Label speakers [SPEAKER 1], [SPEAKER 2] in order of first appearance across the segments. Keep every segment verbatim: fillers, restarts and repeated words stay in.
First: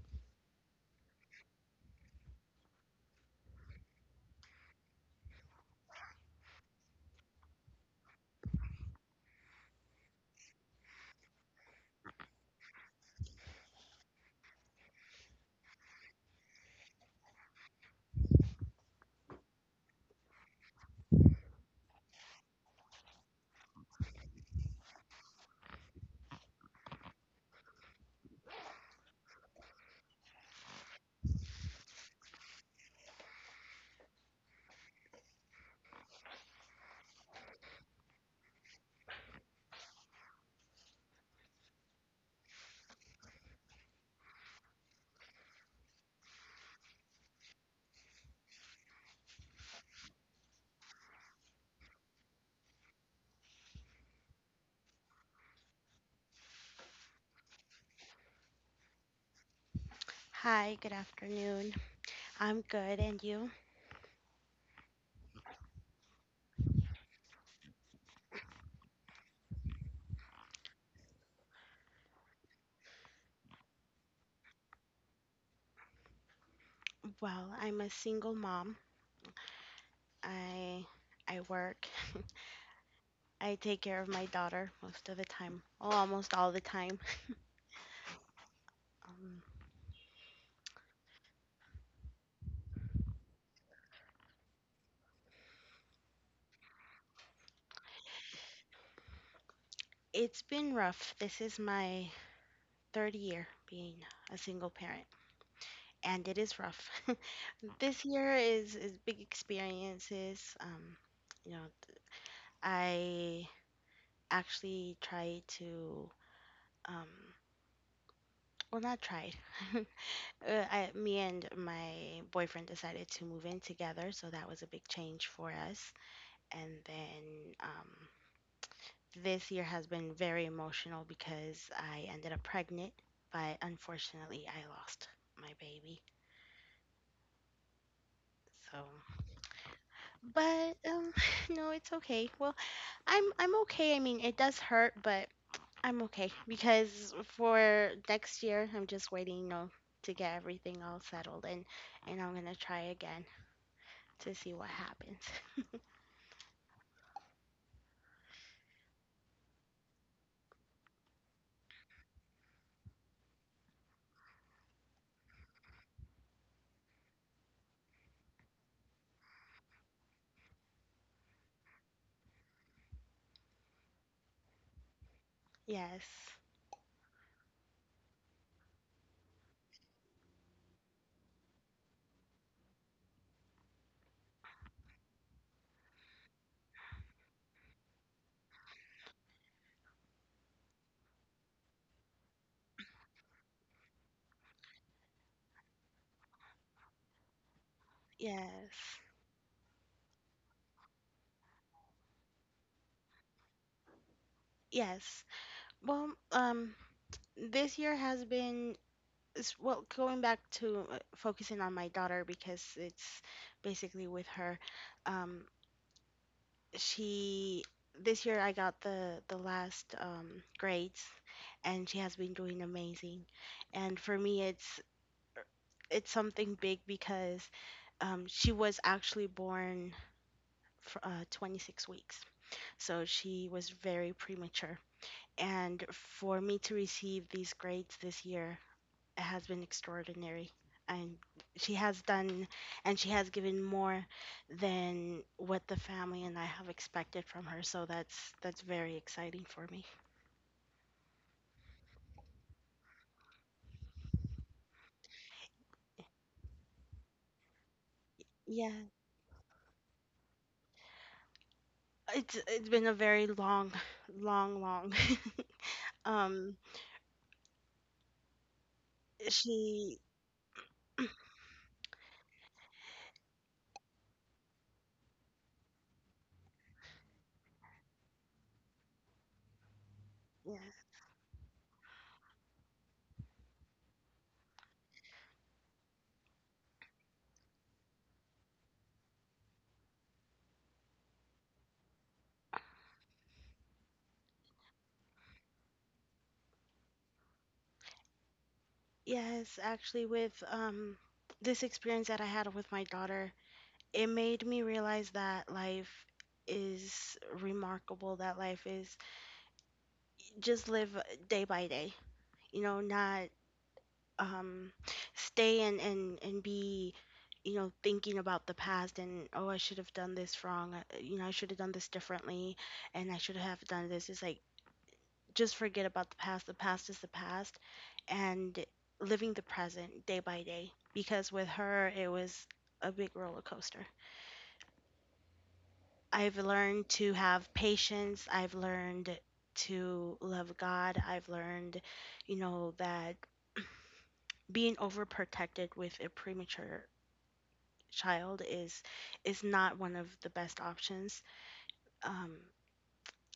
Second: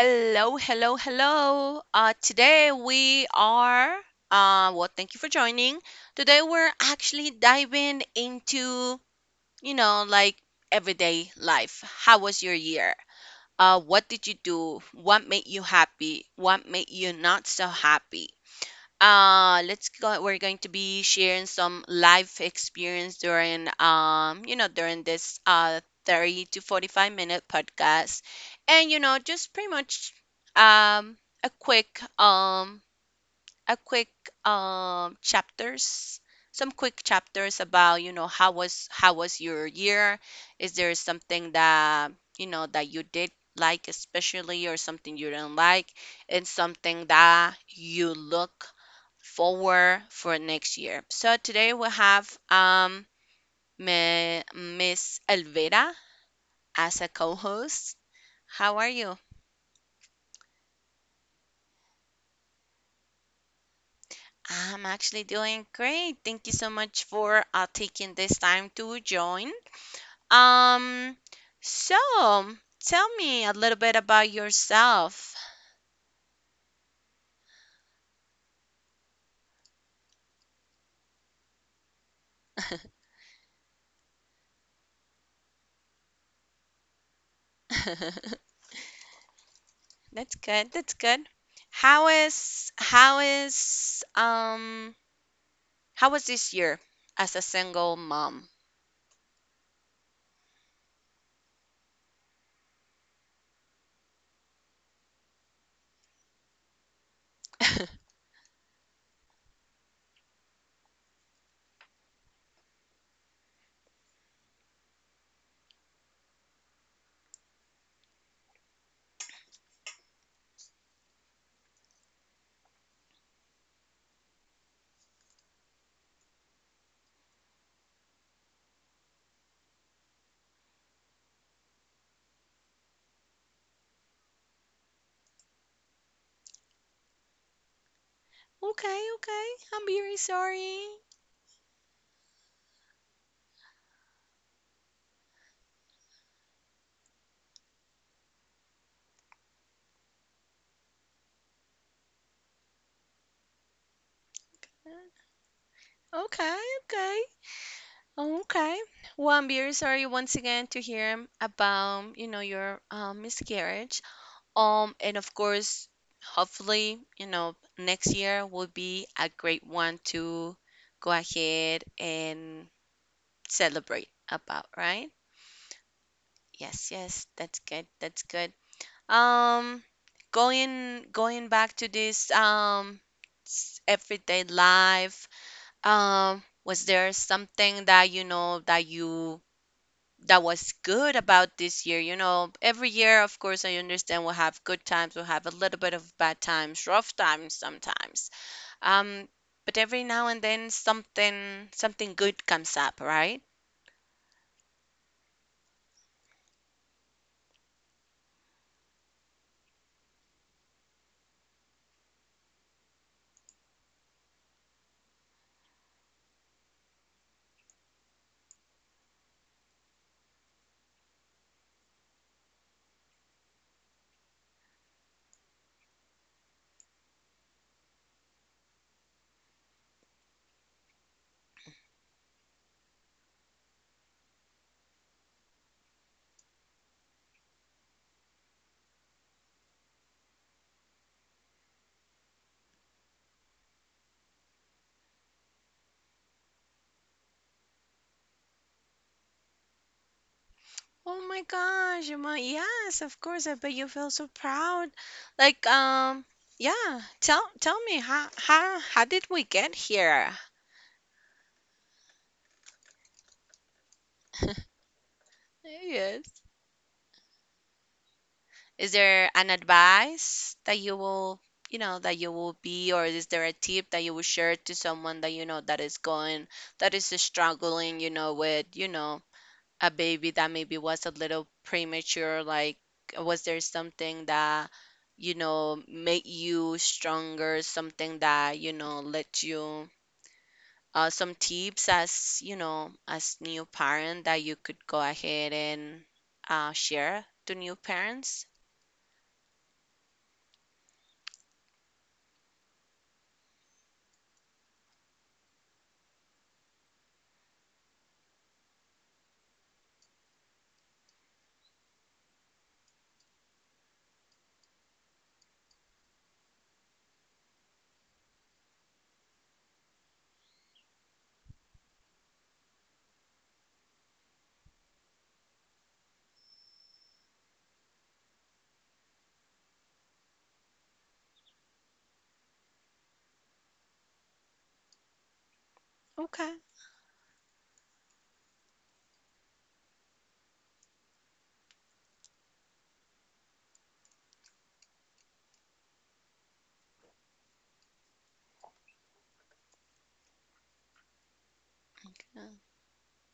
[SPEAKER 1] Hello, hello, hello. Uh, today we are, uh, well, thank you for joining. Today we're actually diving into, you know, like everyday life. How was your year? Uh, what did you do? What made you happy? What made you not so happy? Uh let's go. We're going to be sharing some life experience during um you know during this uh thirty to forty-five minute podcast. And you know just pretty much um a quick um a quick um chapters, some quick chapters about you know how was how was your year. Is there something that you know that you did, like, especially, or something you did not like? And something that you look forward for next year. So today we have um Mi- Miss Elvira as a co-host. How are you?
[SPEAKER 2] Hi, good afternoon. I'm good, and you?
[SPEAKER 1] I'm actually doing great. Thank you so much for uh, taking this time to join. Um, so tell me a little bit about yourself.
[SPEAKER 2] Well, I'm a single mom. I I work. I take care of my daughter most of the time. Oh, almost all the time. Um,
[SPEAKER 1] That's good. That's good. How is how is um how was this year as a single mom?
[SPEAKER 2] it's been rough. This is my third year being a single parent, and it is rough. This year is is big experiences. Um, you know, I actually tried to um, well, not tried. Uh, I, me and my boyfriend decided to move in together, so that was a big change for us. And then um, this year has been very emotional because I ended up pregnant, but unfortunately, I lost my baby. So,
[SPEAKER 1] Okay, okay. I'm very
[SPEAKER 2] but
[SPEAKER 1] sorry.
[SPEAKER 2] um, no, it's okay. Well, I'm I'm okay. I mean, it does hurt, but I'm okay because for next year, I'm just waiting, you know, to get everything all settled and and I'm gonna try again to see what
[SPEAKER 1] Uh,
[SPEAKER 2] happens.
[SPEAKER 1] Okay, okay. Okay. Well, I'm very sorry once again to hear about, you know, your um, miscarriage. Um, and of course, hopefully, you know, next year will be a great one to go ahead and celebrate about, right?
[SPEAKER 2] Yes,
[SPEAKER 1] Yes, yes, that's good. That's good. Um, going going back to this um s- everyday life. Um, was there something that you know that you that was good about this year? You know, every year, of course, I understand we'll have good times, we'll have a little bit of bad times, rough times sometimes.
[SPEAKER 2] yes,
[SPEAKER 1] Um, but every now and then something something good comes up, right?
[SPEAKER 2] yes. Well, um, this year has been s- well going back to uh, focusing on my daughter because it's basically with her. Um, she This year I got the the last um grades, and she has been doing amazing. And for me, it's it's something big because um, she was actually born for uh, 26 weeks, so she was very premature. And for me to receive these grades this year has been extraordinary. And she has done, and she has given more than what the family and I have expected from her. So that's that's very exciting for me.
[SPEAKER 1] Oh my gosh, you might, yes, of course, I bet you feel so proud. Like, um, yeah, tell tell me how
[SPEAKER 2] Yeah,
[SPEAKER 1] how how did we get here?
[SPEAKER 2] it's it's been a very long, long, long.
[SPEAKER 1] Yes.
[SPEAKER 2] um,
[SPEAKER 1] Is there an
[SPEAKER 2] she,
[SPEAKER 1] advice that you will, you know, that you will be, or is there a tip that you will share to someone that you know that is going, that is struggling, you know, with, you know, a baby that
[SPEAKER 2] yeah,
[SPEAKER 1] maybe was a little premature? Like, was there something that, you know, made you stronger? Something that, you know, let you, uh, some tips as, you know, as new parent that you could go ahead and uh, share to new parents?
[SPEAKER 2] yes, actually, with um this experience that I had with my daughter, it made me realize that life is remarkable, that life is just live day by day, you know not um stay and and and be, you know thinking about the past and, oh, I should have done this wrong, uh, you know I should have done this differently, and I should have done this. It's like, just forget about the past. The past is the past. And living the present day by day, because with her it was a big roller coaster. I've
[SPEAKER 1] Okay.
[SPEAKER 2] learned to have patience. I've learned to love God. I've learned, you know, that being overprotected with a premature child is is not one of the best options. Um,
[SPEAKER 1] Okay.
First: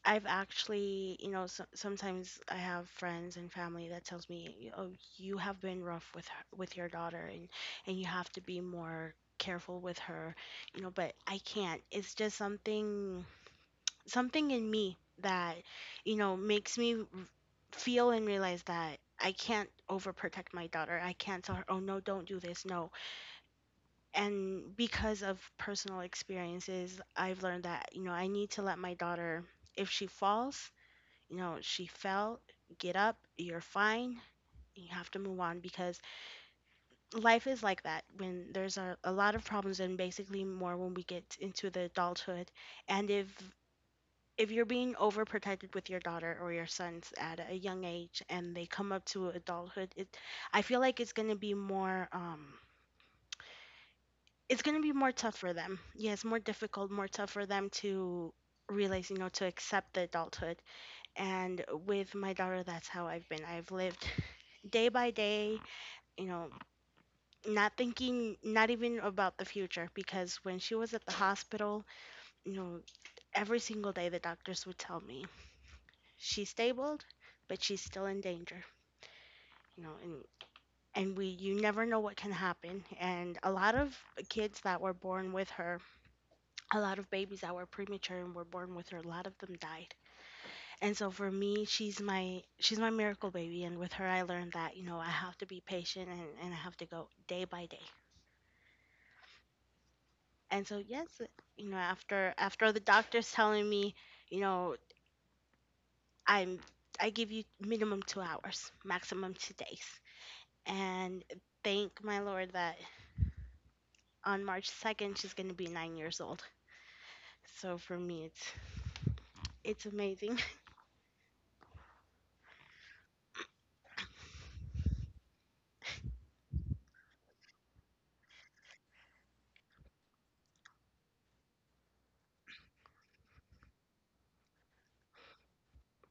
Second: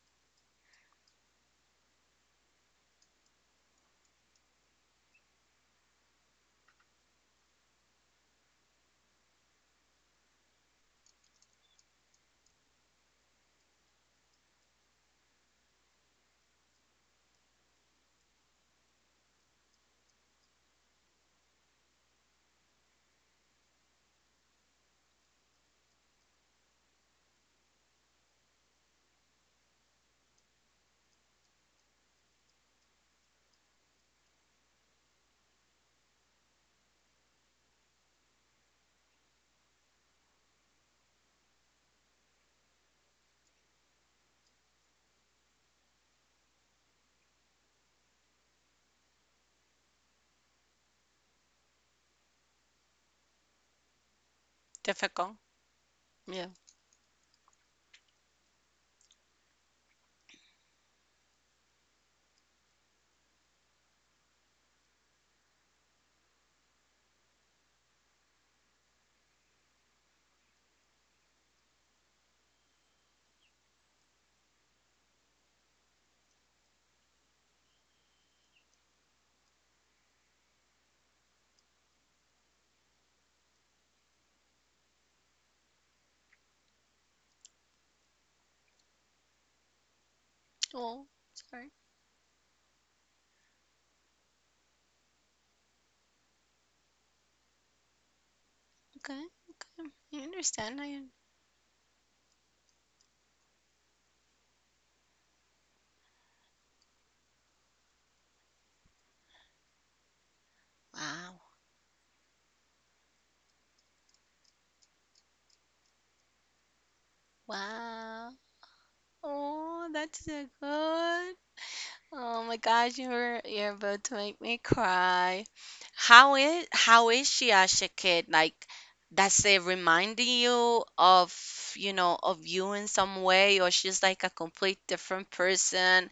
[SPEAKER 2] I've actually, you know, so, sometimes I have friends and family that tells me, "Oh, you have been rough with her, with your daughter, and and you have to be more careful with her," you know. But I can't. It's just something something in me that you know makes me r- feel and realize that I can't overprotect my daughter. I can't tell her, "Oh no, don't do this." No. And because of personal experiences, I've learned that, you know, I need to let my daughter, if she falls, you know, she fell, get up, you're fine. You have to move on because life is like that when there's a, a lot of problems, and basically more when we get into the adulthood. And if if you're being overprotected with your daughter or your sons at a young age and they come up to adulthood, it I feel like it's going to be more um it's going to be more
[SPEAKER 1] Difficult.
[SPEAKER 2] tough for them. Yeah, it's more
[SPEAKER 1] Yeah.
[SPEAKER 2] difficult, more tough for them to realize, you know to accept the adulthood. And with my daughter, that's how i've been I've lived, day by day, you know not thinking, not even about the future, because when she was at the hospital, you know every single day the doctors would tell me she's stable, but she's still in danger, you know, and and we you never know what can happen. And a lot of kids that were born with her, a lot of babies that were premature and were born with her, a lot of them died. And
[SPEAKER 1] Oh,
[SPEAKER 2] so for me,
[SPEAKER 1] sorry.
[SPEAKER 2] she's my she's my miracle baby, and with her I learned that, you know, I have to be patient, and, and I have to go day by day.
[SPEAKER 1] Okay, okay. I
[SPEAKER 2] And so
[SPEAKER 1] understand. I
[SPEAKER 2] yes, you know, after after the doctor's telling me, you know, I'm I give you minimum two hours, maximum two days. And
[SPEAKER 1] wow,
[SPEAKER 2] thank my Lord that on March second she's going to be nine years old. So for me
[SPEAKER 1] wow.
[SPEAKER 2] it's it's
[SPEAKER 1] Oh, that's
[SPEAKER 2] amazing.
[SPEAKER 1] a good. Oh my gosh, you're you're about to make me cry. How is how is she as a kid? Like, does it remind you of, you know, of you in some way, or she's like a complete different person?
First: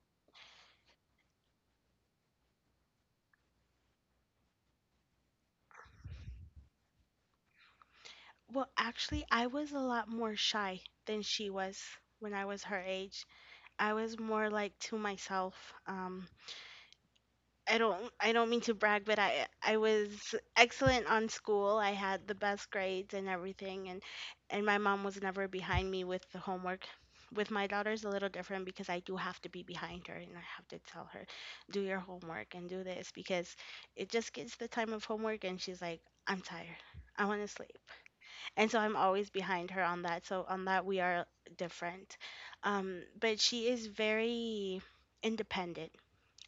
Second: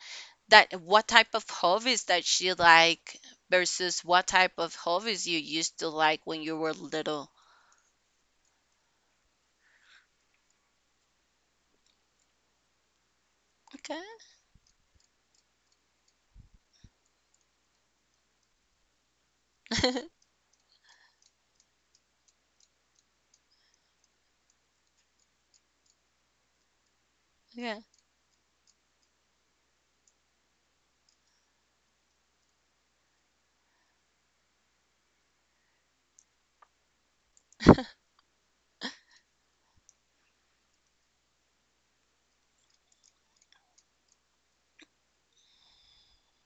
[SPEAKER 1] That what type of hobbies that she like versus what type of hobbies you used to like when you were little?
[SPEAKER 2] Well, actually I was a lot more shy than she was when I was her age. I
[SPEAKER 1] Okay.
[SPEAKER 2] was more like to myself. Um I don't I don't mean to brag, but I I was excellent on school. I had the best grades and everything, and and my mom was never behind me with the homework. With my
[SPEAKER 1] Yeah.
[SPEAKER 2] daughter's a little different because I do have to be behind her, and I have to tell her, do your homework and do this, because it just gets the time of homework and she's like, I'm tired. I want to sleep. And so I'm always behind her on that. So on that we are different. Um, but she is very independent.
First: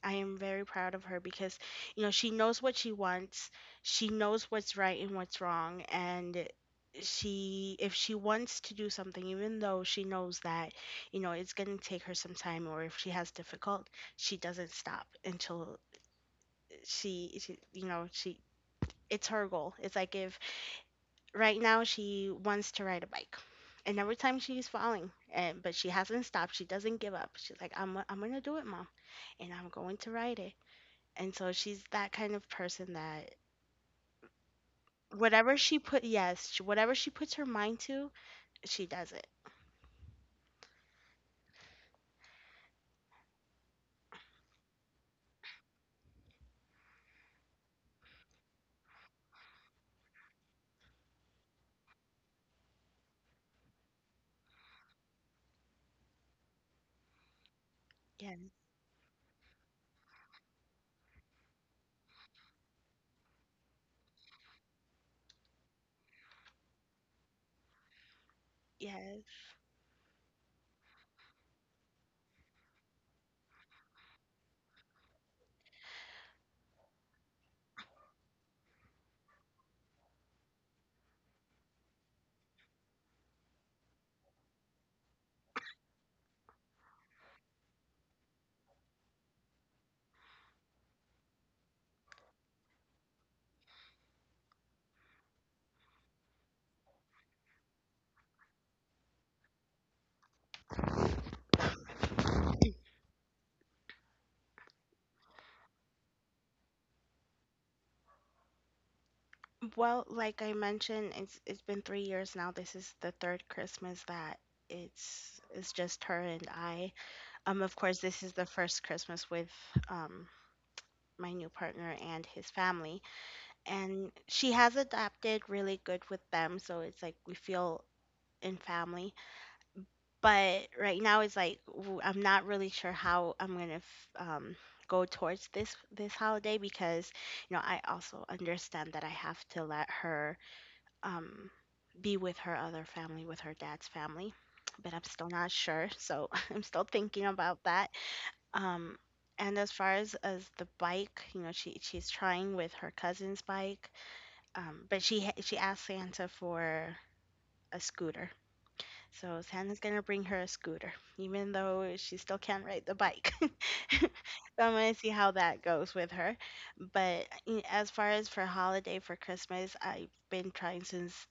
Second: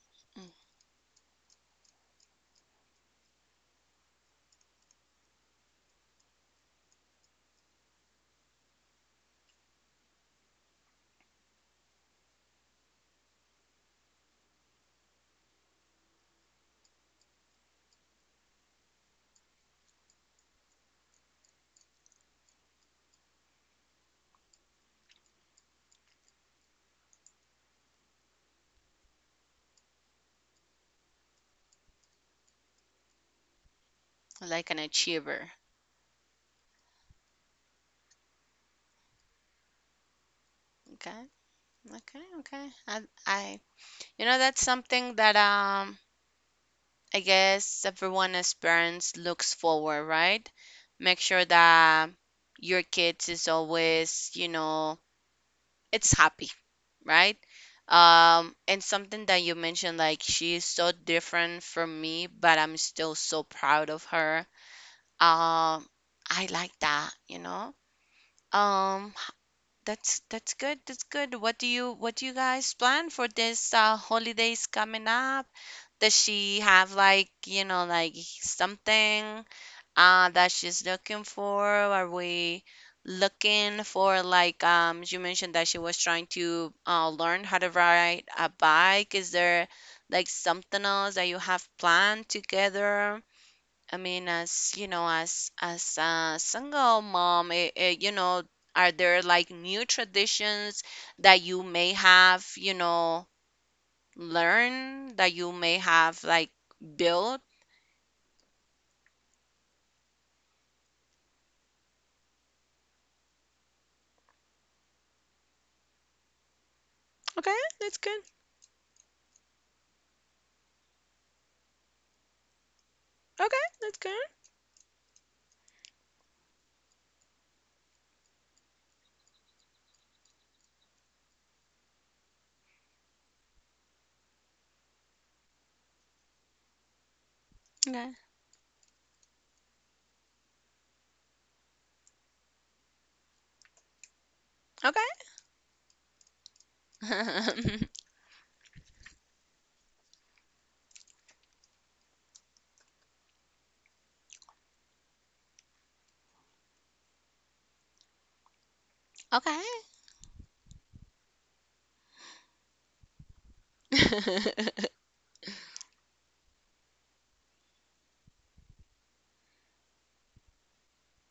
[SPEAKER 2] I am
[SPEAKER 1] Mm.
[SPEAKER 2] very proud of her because, you know, she knows what she wants. She knows what's right and what's wrong. And she, if she wants to do something, even though she knows that, you know, it's going to take her some time, or if she has difficult, she doesn't stop until she, she you know, she, it's her goal. It's like, if right now she wants to ride a bike. And every time she's falling, and but she hasn't stopped. She doesn't give up. She's like, I'm, I'm, gonna do it, mom, and I'm going to ride it, and so she's that kind of person that,
[SPEAKER 1] Like an achiever.
[SPEAKER 2] whatever she put, yes, sh- whatever she puts her mind to, she does it.
[SPEAKER 1] Okay. Okay. Okay. I I You know, that's something that um I guess everyone as parents looks forward, right? Make sure that your kids is always, you know, it's happy, right?
[SPEAKER 2] Yes,
[SPEAKER 1] Um, and something that you mentioned, like, she is so different from me, but I'm still so proud of her. Um, I like that, you know. Um,
[SPEAKER 2] yes.
[SPEAKER 1] h- that's that's good. That's good. What do you what do you guys plan for this uh, holidays coming up? Does she have like, you know, like something? Uh, that she's looking for? Are we looking for like um you mentioned that she was trying to uh, learn how to ride a bike? Is there like something else that you have planned together? I mean, as you know, as as a single mom, eh, eh, you know, are there like new traditions that you may have, you know, learn that you may have like built?
[SPEAKER 2] Well, like I mentioned, it's it's been three years now. This is the third Christmas that it's it's just her and I.
[SPEAKER 1] Okay,
[SPEAKER 2] Um, of course,
[SPEAKER 1] that's good.
[SPEAKER 2] this is the first Christmas with um my new partner and his family,
[SPEAKER 1] Okay, that's
[SPEAKER 2] and
[SPEAKER 1] good.
[SPEAKER 2] she has adapted really good with them. So it's like we feel in family, but right now it's like, w- I'm not really sure how I'm gonna f- um, go towards this this holiday, because you know I
[SPEAKER 1] Okay.
[SPEAKER 2] also understand that I have to let her um, be with her other family, with her dad's family, but
[SPEAKER 1] Okay.
[SPEAKER 2] I'm still not sure, so I'm still thinking about
[SPEAKER 1] Okay.
[SPEAKER 2] that. Um, and as far as, as the bike, you know, she she's trying with her cousin's bike, um, but she ha- she asked Santa for a scooter. So Santa's gonna bring her a scooter, even though she still can't ride the bike. So I'm gonna see how that goes with her. But y- as far as for holiday for Christmas, I've been trying since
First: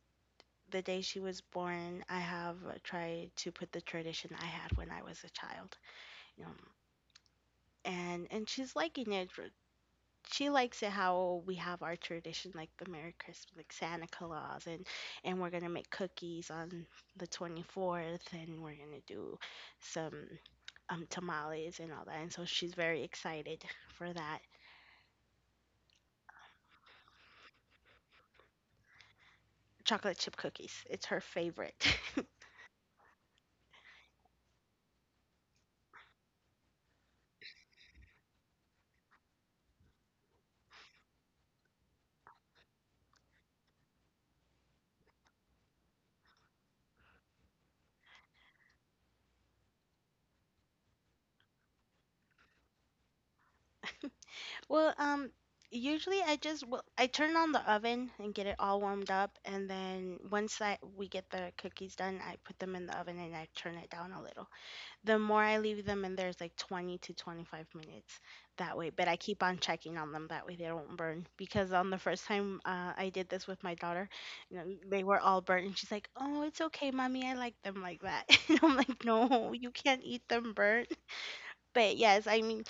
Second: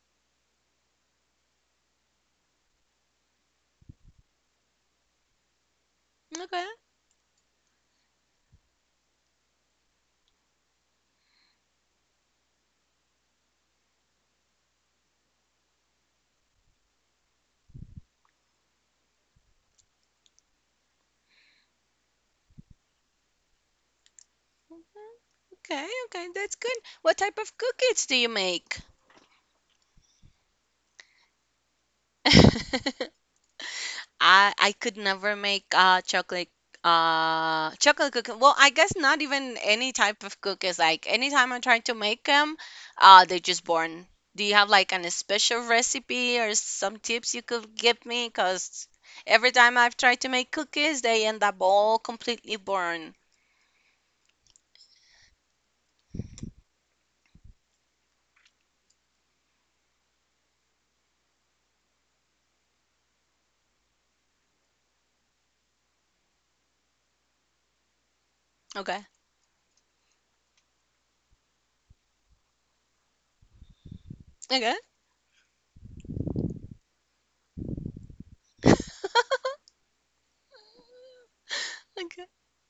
[SPEAKER 2] the day she was born. I have uh, tried to put the tradition I had when I was a child, you know,
[SPEAKER 1] Okay.
[SPEAKER 2] and and she's liking it she likes it how we have our tradition, like the Merry Christmas, like Santa Claus, and and we're gonna make cookies on the twenty-fourth, and we're gonna do some um tamales and all that. And so she's very excited for that.
[SPEAKER 1] Okay. Okay. That's good. What type of cookies do you make?
[SPEAKER 2] Chocolate chip cookies, it's her favorite.
[SPEAKER 1] I I could never make uh chocolate uh chocolate cookie. Well, I guess not even any type of cookies. Like, anytime I try to make them, uh they're just born. Do you have like an special recipe or some tips you could give me? Because every time I've tried to make cookies, they end up all completely born.
[SPEAKER 2] Well, um, usually I just, well, I turn on the oven and get it all warmed up, and then once I we get the cookies done, I put them in the oven and I turn it down a little. The more I leave them in there is like twenty to twenty-five minutes that way,
[SPEAKER 1] Okay.
[SPEAKER 2] but I keep on checking on them that way they don't burn. Because on the first time uh, I did this with my daughter, you know,
[SPEAKER 1] Okay.
[SPEAKER 2] they were all burnt, and she's like, "Oh, it's okay, mommy, I like them like that." And I'm like, "No, you can't eat them burnt." But
[SPEAKER 1] Okay.
[SPEAKER 2] yes, I mean,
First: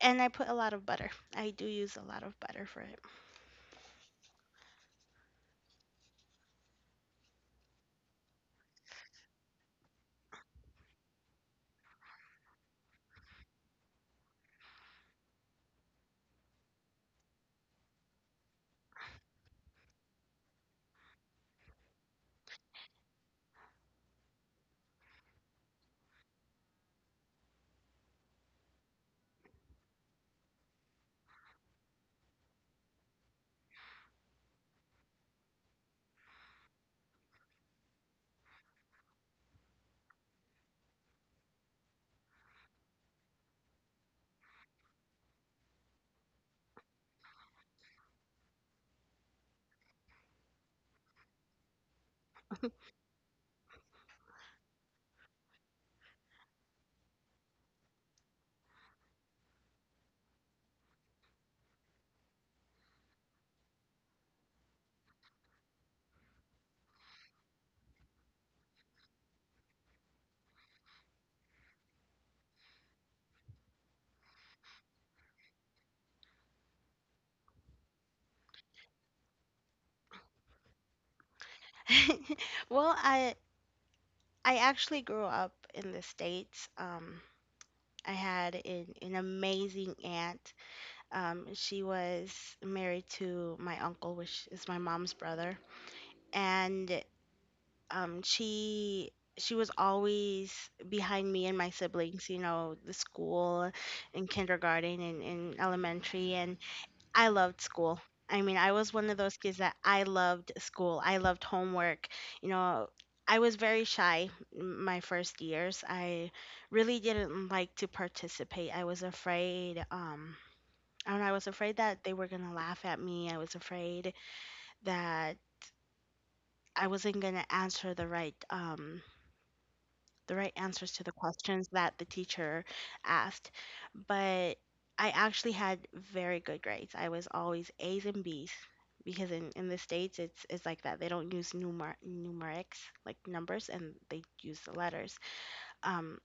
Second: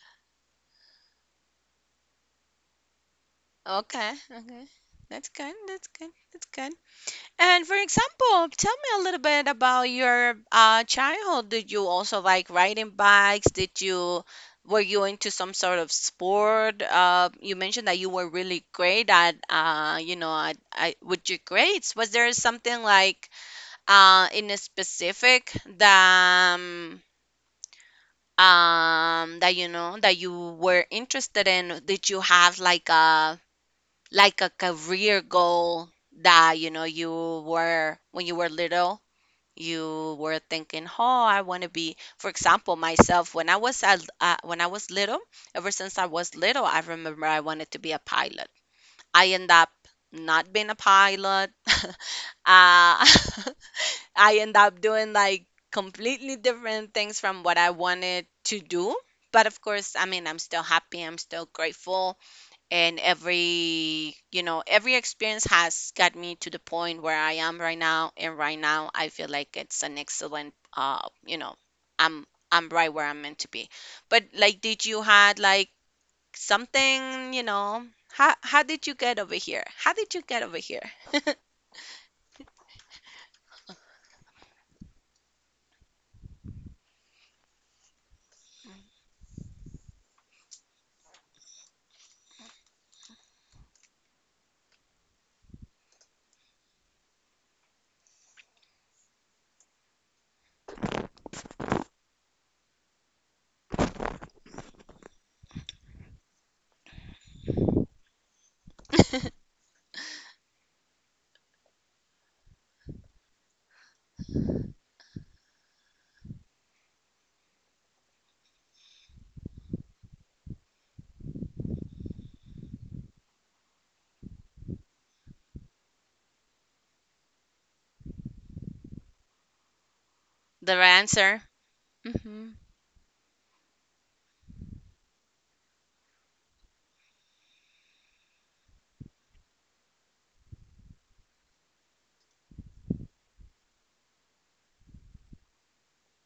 [SPEAKER 2] and I put a lot of butter. I do use a lot of butter for
[SPEAKER 1] Okay. Okay. That's good. That's good. That's good. And for example, tell me a little bit about your uh, childhood. Did you also like riding bikes? Did you, were you into some sort of sport? Uh, you mentioned that you were really great at uh, you know, at, at, with your grades. Was there something like uh in a specific that um, um that you know that you were interested in? Did you have like a like a career goal that you know, you were, when you were little, you were thinking, oh, I want to be? For example, myself, when I was a, uh, when I was little, ever since I was little, I remember I wanted to be a pilot. I end up not being a pilot. uh, I end up doing like completely different things from what I wanted to do. But, of course, I mean, I'm still happy, I'm still grateful. And every, you know, every experience has got me to the point where I am right now, and right now I feel like it's an excellent uh you know, i'm i'm right where I'm meant to be. But, like, did you had like something, you know, how how did you get over here? How did you get over here? The
[SPEAKER 2] it. Well, I I actually grew up in the States. Um, I had an, an amazing aunt. Um, she was married to my uncle, which is my mom's brother, and um, she she was always behind me and my siblings. You know, the school, in kindergarten and in elementary, and I loved school. I mean, I was one of those kids that I loved school. I loved homework. You know, I was very shy m- my first years. I really didn't like to participate. I was afraid. Um, I don't know, I was afraid that they were gonna laugh at me. I was afraid that I wasn't gonna answer the right um the right answers
[SPEAKER 1] right
[SPEAKER 2] to the
[SPEAKER 1] answer.
[SPEAKER 2] questions that the
[SPEAKER 1] Mm-hmm.
[SPEAKER 2] teacher asked. But I actually had very good grades. I was always A's and B's, because in, in the States it's it's like that. They don't use numer numerics, like numbers, and they use the letters. Um,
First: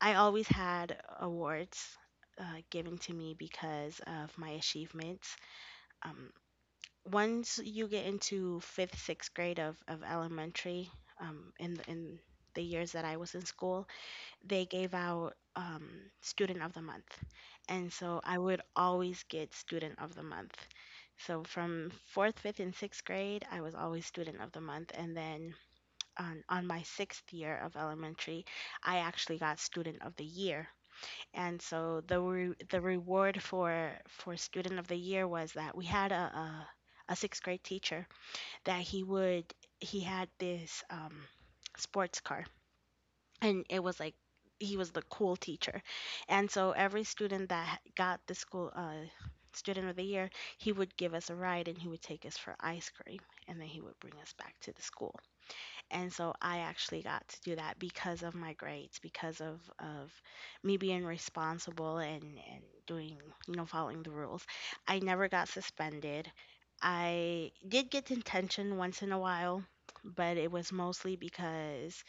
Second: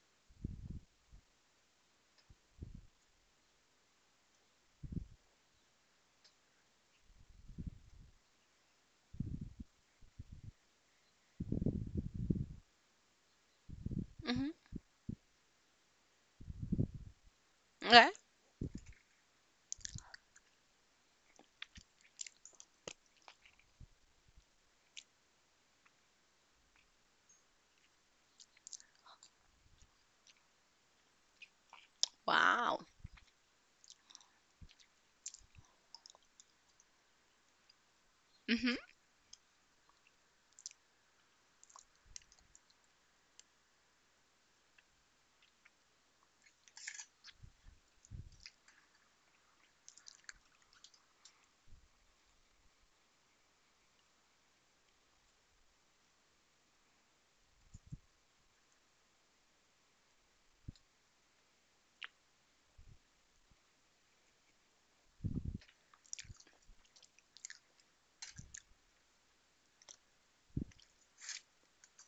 [SPEAKER 2] I always had awards uh, given to me because of my achievements. Um, Once you get into fifth, sixth grade of, of elementary, um, in the, in the years that I was in school,
[SPEAKER 1] Mm-hmm.
[SPEAKER 2] they gave out um, student of the month, and
[SPEAKER 1] Okay.
[SPEAKER 2] so I would always get student of the month. So from fourth, fifth, and sixth grade, I was always student of the month, and then on on my sixth year of elementary, I actually got student of the year, and so the re the
[SPEAKER 1] Wow.
[SPEAKER 2] reward for for student of the year was that we had a a, a sixth grade teacher
[SPEAKER 1] Mm-hmm.
[SPEAKER 2] that he would he had this um sports car, and it was like he was the cool teacher. And so every student that got the school uh student of the year, he would give us a ride and he would take us for ice cream, and then he would bring us back to the school. And so I actually got to do that because of my grades, because of of me being responsible and and doing, you know, following the rules. I never got suspended. I did get detention once in a while, but it was mostly because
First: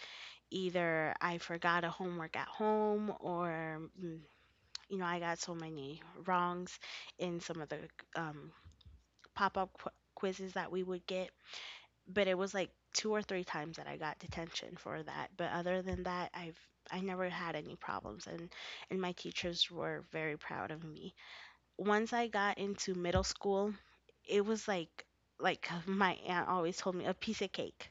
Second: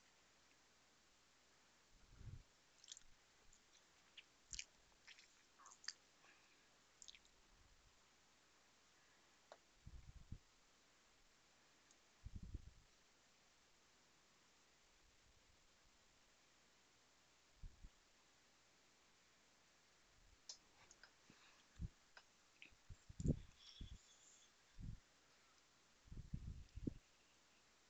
[SPEAKER 2] either I forgot a homework at home, or mm, you know, I got so many wrongs in some of the um, pop-up qu- quizzes that we would get, but it was like two or three times that I got detention for that. But other than that, I've I never had any problems, and and my teachers were very proud of me. Once I got into middle school, it was like like my aunt always told me, a piece of cake,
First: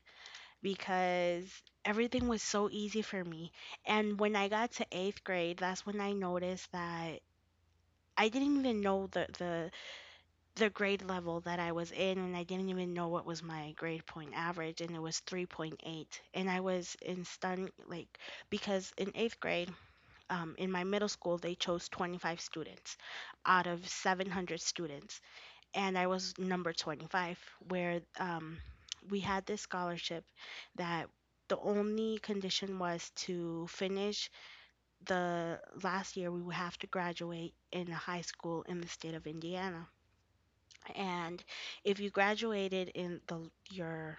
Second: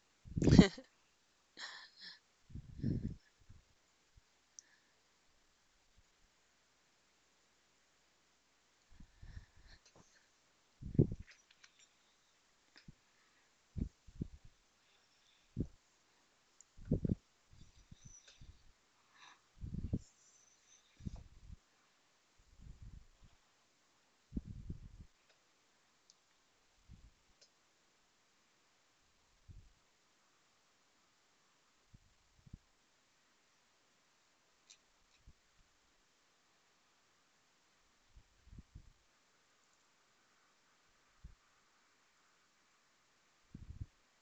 [SPEAKER 2] because everything was so easy for me. And when I got to eighth grade, that's when I noticed that I didn't even know the the the grade level that I was in, and I didn't even know what was my grade point average, and it was three point eight. And I was in stun, like, because in eighth grade, um, in my middle school, they chose twenty-five students out of seven hundred students, and I was number twenty-five, where um, we had this scholarship that the only condition was to finish the last year. We would have to graduate in a high school in the state of Indiana. And if you graduated in the your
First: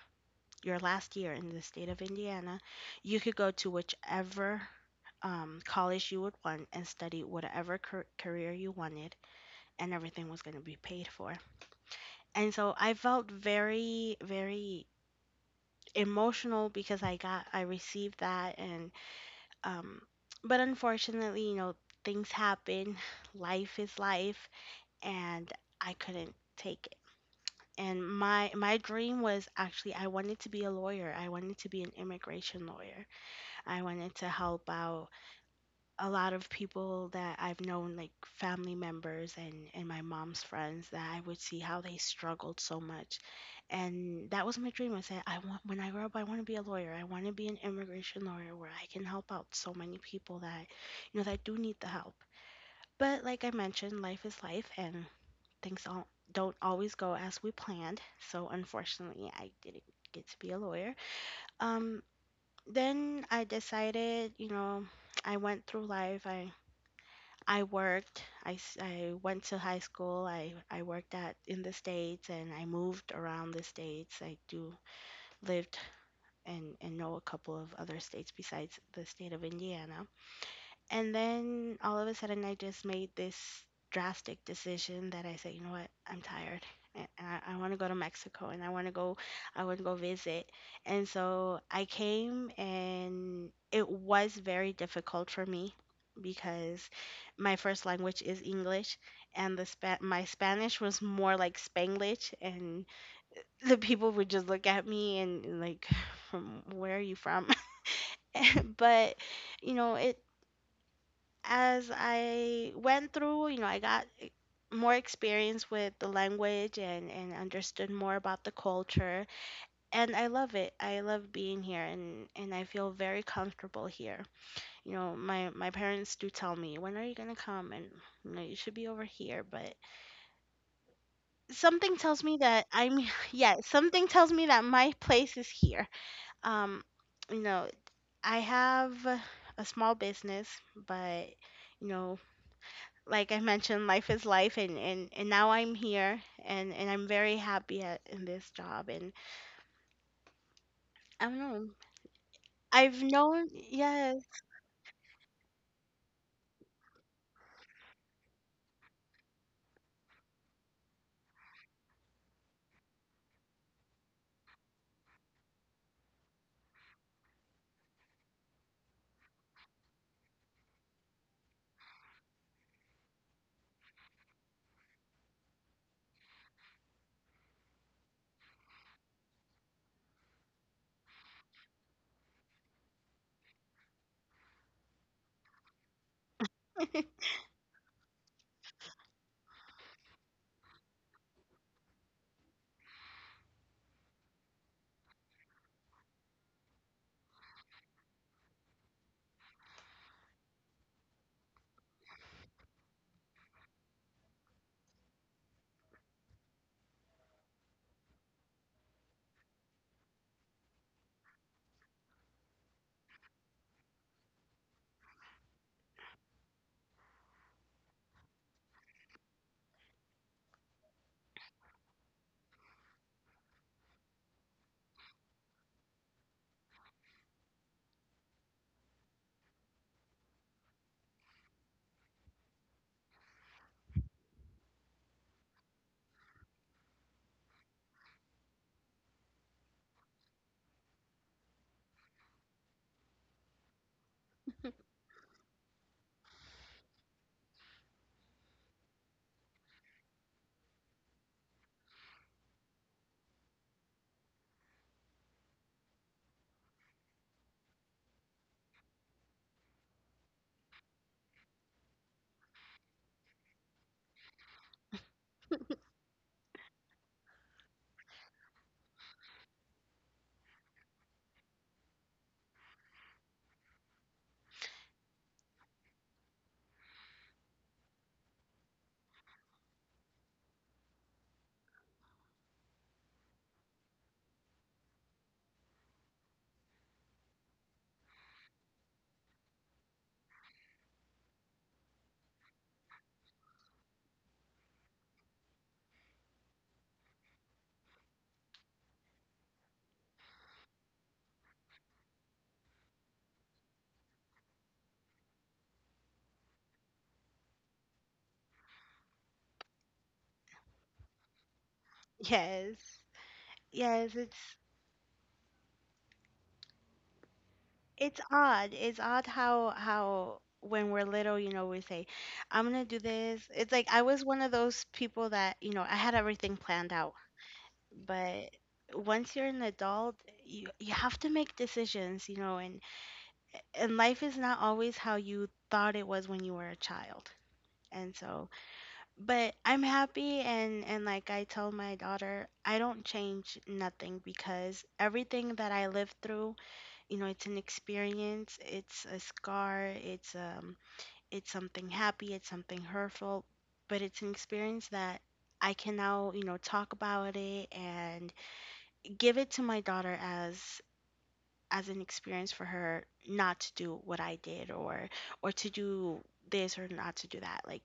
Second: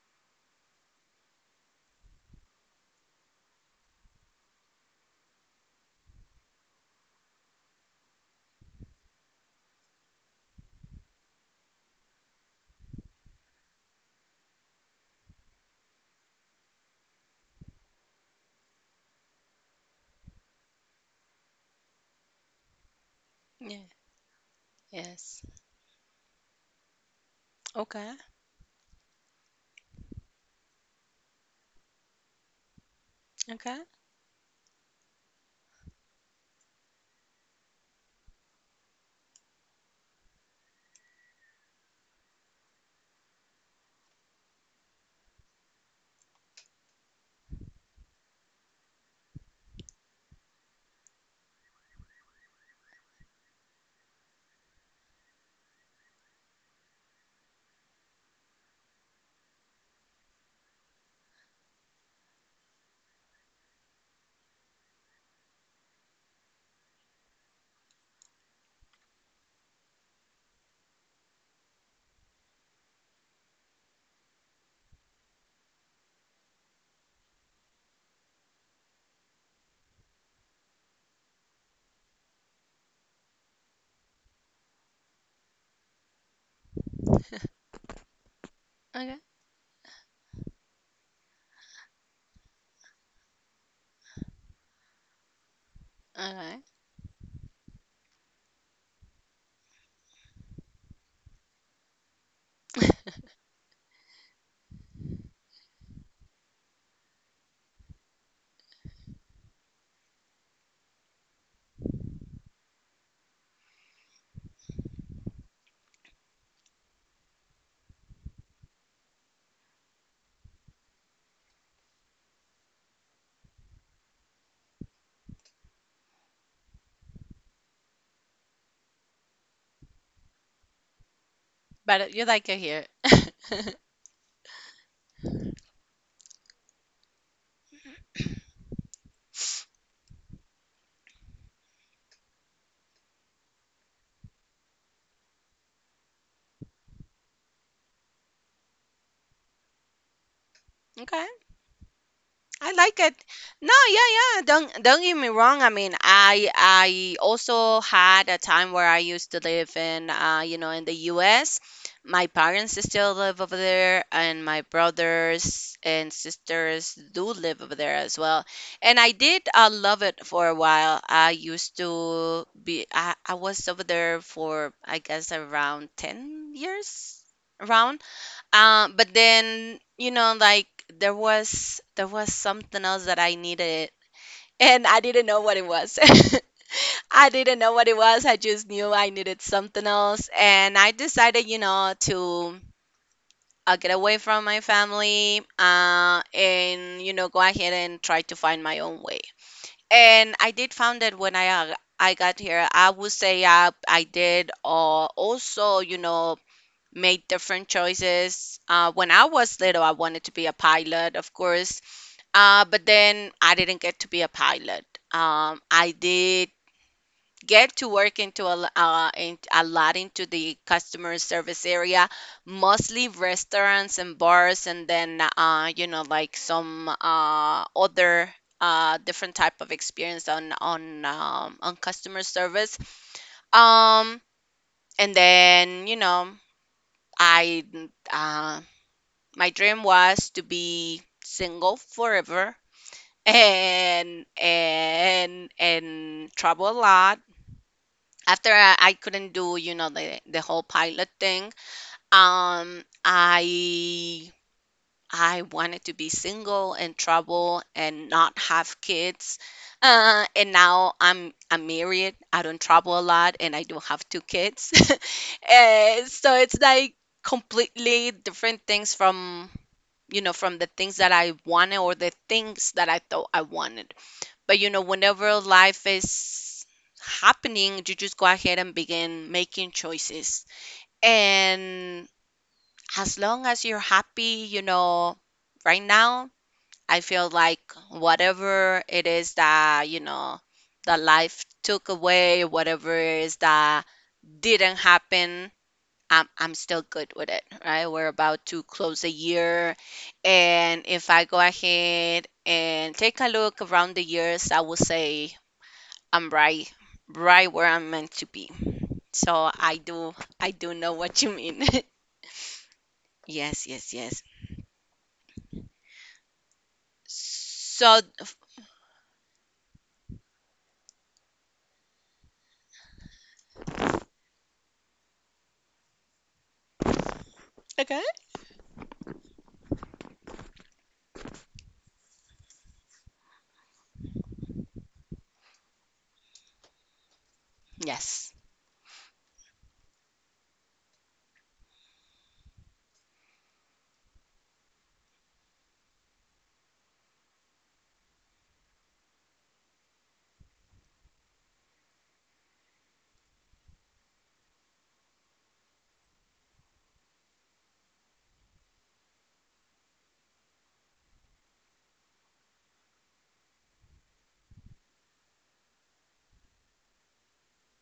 [SPEAKER 2] your last year in the state of Indiana, you could go to whichever um, college you would want and study whatever car- career you wanted, and everything was going to be paid for. And so I felt very, very emotional because I got I received that, and um, but unfortunately, you know, things happen. Life
[SPEAKER 1] Yeah.
[SPEAKER 2] is life,
[SPEAKER 1] Yes.
[SPEAKER 2] and I couldn't take. And
[SPEAKER 1] Okay.
[SPEAKER 2] my my dream was, actually, I wanted to be a lawyer. I wanted to be an immigration lawyer.
[SPEAKER 1] Okay.
[SPEAKER 2] I wanted to help out a lot of people that I've known, like family members and and my mom's friends, that I would see how they struggled so much. And that was my dream. I said, I want, when I grow up, I want to be a lawyer. I want to be an immigration lawyer where I can help out so many people that, you know, that do need the help. But like I mentioned, life is life, and things all, don't always go as we planned, so unfortunately, I didn't get to be a lawyer. Um, then I decided, you know, I went through life. I I worked. I, s- I went to high school. I, I worked at in the states, and I moved around the states. I do lived and and know a couple of other states besides the state of Indiana. And then all of a sudden, I just made this drastic decision that I said, you know what, I'm tired. And and I, I want to go to Mexico, and I want to go,
[SPEAKER 1] Okay.
[SPEAKER 2] I want to go visit. And so I came, and it was very difficult for me
[SPEAKER 1] Okay.
[SPEAKER 2] because my first language is English, and the spa- my Spanish was more like Spanglish, and the people would just look at me and like, from where are you from? But you know, it as I went through, you know, I got more experience with the language and, and understood more about the culture. And I love it. I love being here, and, and I feel very comfortable here. You know, my, my parents do tell me, when are you going to come? And, you know, you should be over here. But something
[SPEAKER 1] But, uh,
[SPEAKER 2] tells
[SPEAKER 1] you
[SPEAKER 2] me
[SPEAKER 1] like it
[SPEAKER 2] that
[SPEAKER 1] here.
[SPEAKER 2] I'm, yeah, something tells me that my place is here. Um, you know, I have a small business, but, you know, like I mentioned, life is life, and, and, and now I'm here, and, and I'm very happy at, in this job. And I
[SPEAKER 1] Okay.
[SPEAKER 2] don't know,
[SPEAKER 1] I
[SPEAKER 2] I've
[SPEAKER 1] like it.
[SPEAKER 2] known,
[SPEAKER 1] No, yeah,
[SPEAKER 2] yes,
[SPEAKER 1] yeah. Don't don't get me wrong. I mean, I I also had a time where I used to live in uh, you know, in the U S. My parents still live over there, and my brothers and sisters do live over there as well. And I did uh, love it for a while. I used to be I, I was over there for, I guess, around ten years. Around um, But then, you know, like, there was there was something else that I needed, and I didn't know what it was. I didn't know what it was. I just knew I needed something else, and I decided, you know, to uh, get away from my family, uh, and you know, go ahead and try to find my own way. And I did found it when I uh, I got here. I would say I I did, uh, also, you know, made different choices. Uh, when I was little, I wanted to be a pilot, of course, uh, but then I didn't get to be a pilot. Um, I did get to work into a, l- uh, in, a lot into the customer service area, mostly restaurants and bars, and then uh, you know, like, some uh, other. Uh, different type of experience on on um, on customer service. Um and then you know I uh, My dream was to be single forever, and and and travel a lot. After I, I couldn't do, you know, the the whole pilot thing, um, I I wanted to be single and travel and not have kids. Uh, and now I'm I'm married. I don't travel a lot, and I do have two kids. And so it's like completely different things from, you know, from the things that I wanted or the things that I thought I wanted. But, you know, whenever life is happening, you just go ahead and begin making choices. And as long as you're happy, you know, right now, I feel like whatever it is that, you know, that life took away, whatever it is that didn't happen, I'm I'm still good with it, right? We're about to close a year, and if I go ahead and take a look around the years, I will say I'm right, right where I'm meant to be. So I do, I do know what you mean.
[SPEAKER 2] yes,
[SPEAKER 1] Yes, yes,
[SPEAKER 2] yes.
[SPEAKER 1] yes.
[SPEAKER 2] It's
[SPEAKER 1] So
[SPEAKER 2] it's odd. It's odd how how when we're little, you know, we say, "I'm gonna do this." It's like I was one of those people that you know I had everything planned out,
[SPEAKER 1] okay.
[SPEAKER 2] but once you're an adult, you you have to make decisions, you know, and and life is not always how you thought it was when you were a child. And
[SPEAKER 1] Yes,
[SPEAKER 2] so but I'm happy, and and like I tell my daughter, I don't change nothing, because everything that I lived through, you know, it's an experience, it's a scar, it's um it's something happy, it's something hurtful, but it's an experience that I can now, you know, talk about it and give it to my daughter as as an experience for her not to do what I did, or or to do this or not to do that, like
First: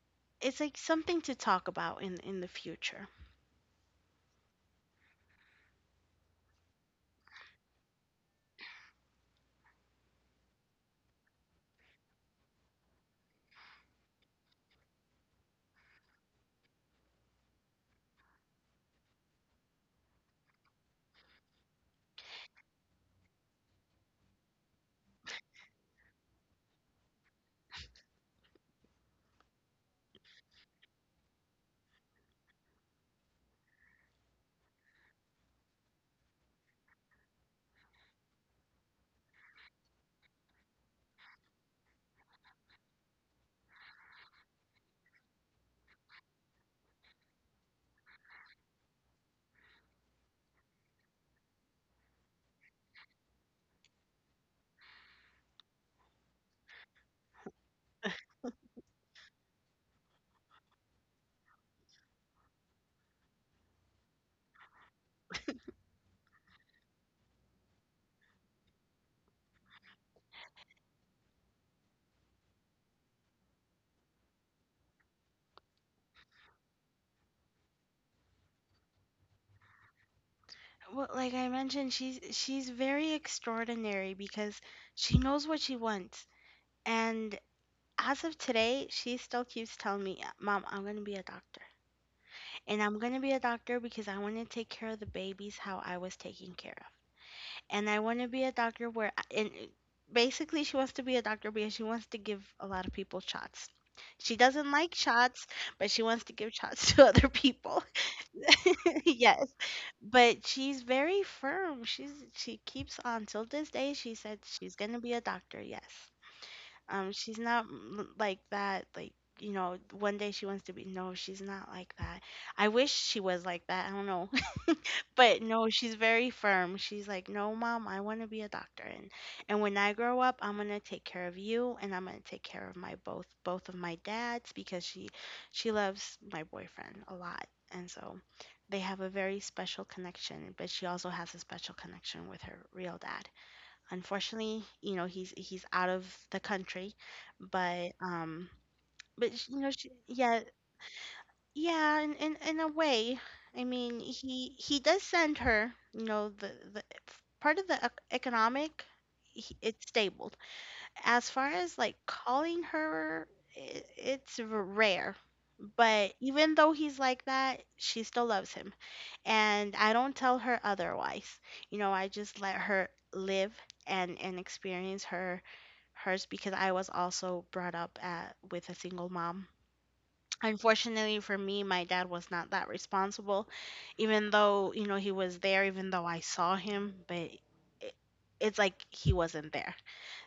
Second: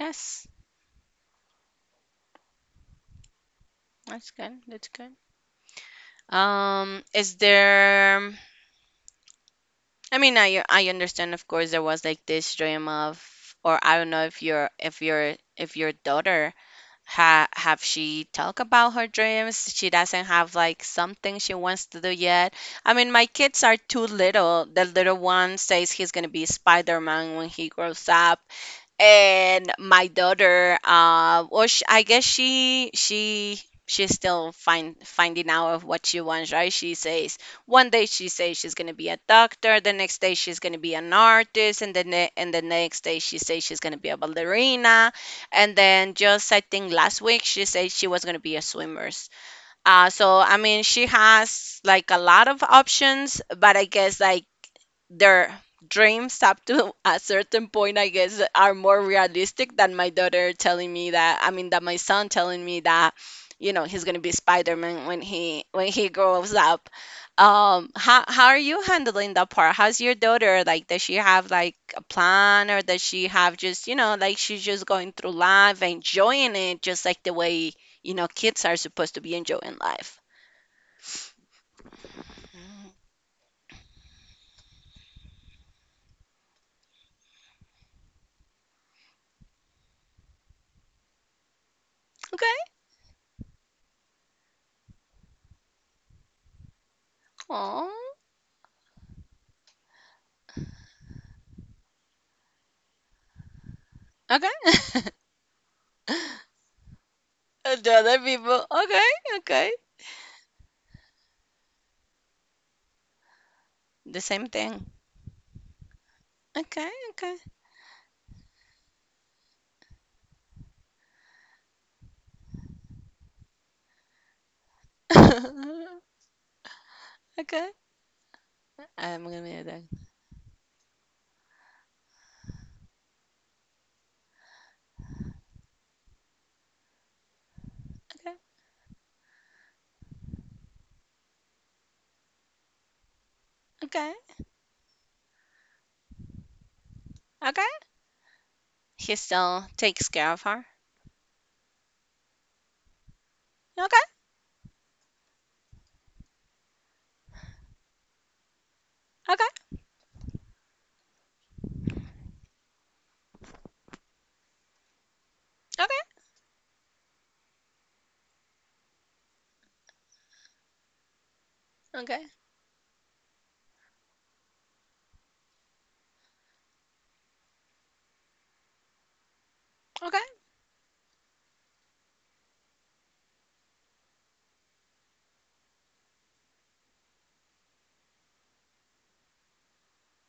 [SPEAKER 1] yes,
[SPEAKER 2] it's like something to talk about in in the future.
[SPEAKER 1] that's good. That's good. Um, is there? I mean, I I understand, of course, there was like this dream of, or I don't know if your if your if your daughter ha- have, she talk about her dreams? She doesn't have like something she wants to do yet. I mean, my kids are too little. The little one says he's gonna be Spider-Man when he grows up, and my daughter, uh well sh I guess she she she's still find finding out of what she wants, right? She says one day she says she's gonna be a doctor, the next day she's gonna be an artist, and then ne- and the next day she says she's gonna be a ballerina, and then just I think last week she said she was gonna be a swimmer. Uh so I mean, she has like a lot of options, but I guess like their dreams up to a certain point, I guess, are more realistic than my daughter telling me that, I mean, that my son telling me that, you know, he's gonna be Spider-Man when he when he grows up. Um, how how are you handling that part? How's your daughter? Like, does she have like a plan, or does she have just, you know, like she's just going through life, enjoying it, just like the way, you know, kids are supposed to be enjoying life?
[SPEAKER 2] Well, like I mentioned, she's she's very extraordinary because she knows what she wants. And as of today, she still keeps telling me, "Mom, I'm gonna be a doctor,
[SPEAKER 1] Okay.
[SPEAKER 2] and I'm gonna be a doctor because I want to take care of the babies how I was taken care of,
[SPEAKER 1] Aw.
[SPEAKER 2] and I want to be a doctor where I, and." uh, Basically, she wants to be a doctor because she wants to give a lot of people shots. She
[SPEAKER 1] Okay.
[SPEAKER 2] doesn't like shots, but she wants to give shots to other
[SPEAKER 1] And
[SPEAKER 2] people.
[SPEAKER 1] the other people, okay, okay,
[SPEAKER 2] But she's very firm. She's she keeps on till this day. She
[SPEAKER 1] the
[SPEAKER 2] said
[SPEAKER 1] same
[SPEAKER 2] she's
[SPEAKER 1] thing.
[SPEAKER 2] gonna be a doctor. Yes.
[SPEAKER 1] Okay,
[SPEAKER 2] Um,
[SPEAKER 1] okay,
[SPEAKER 2] she's not mm, like that. Like you know, one day she wants to be. No, she's not like that. I wish she was like that. I don't know. But no, she's very firm. She's like, "No,
[SPEAKER 1] okay.
[SPEAKER 2] mom, I want to be a doctor, and
[SPEAKER 1] I'm gonna
[SPEAKER 2] and
[SPEAKER 1] be
[SPEAKER 2] when
[SPEAKER 1] like,
[SPEAKER 2] I grow up, I'm gonna take care of you, and I'm gonna take care of my both both of my dads," because she she loves my boyfriend a lot, and so
[SPEAKER 1] okay,
[SPEAKER 2] they have a very special connection. But she also has a special connection with her real dad.
[SPEAKER 1] okay,
[SPEAKER 2] Unfortunately, you know, he's he's out of the country,
[SPEAKER 1] okay.
[SPEAKER 2] but um,
[SPEAKER 1] He
[SPEAKER 2] but sh- you
[SPEAKER 1] still
[SPEAKER 2] know, she,
[SPEAKER 1] takes care
[SPEAKER 2] yeah,
[SPEAKER 1] of her.
[SPEAKER 2] yeah, in, in in a way, I mean,
[SPEAKER 1] Okay,
[SPEAKER 2] he he does send her, you know, the the f- part of the ec- economic, he,
[SPEAKER 1] okay,
[SPEAKER 2] it's stable. As far as like calling her, I it's r- rare. But
[SPEAKER 1] okay,
[SPEAKER 2] even though he's like that, she still loves him, and I don't tell her otherwise. You know, I
[SPEAKER 1] okay,
[SPEAKER 2] just let her live and and experience her hers, because I was also brought up at with a single mom.
[SPEAKER 1] okay,
[SPEAKER 2] Unfortunately for me, my dad was not that responsible, even though, you know, he was there, even though I saw him, but it, it's like he wasn't there.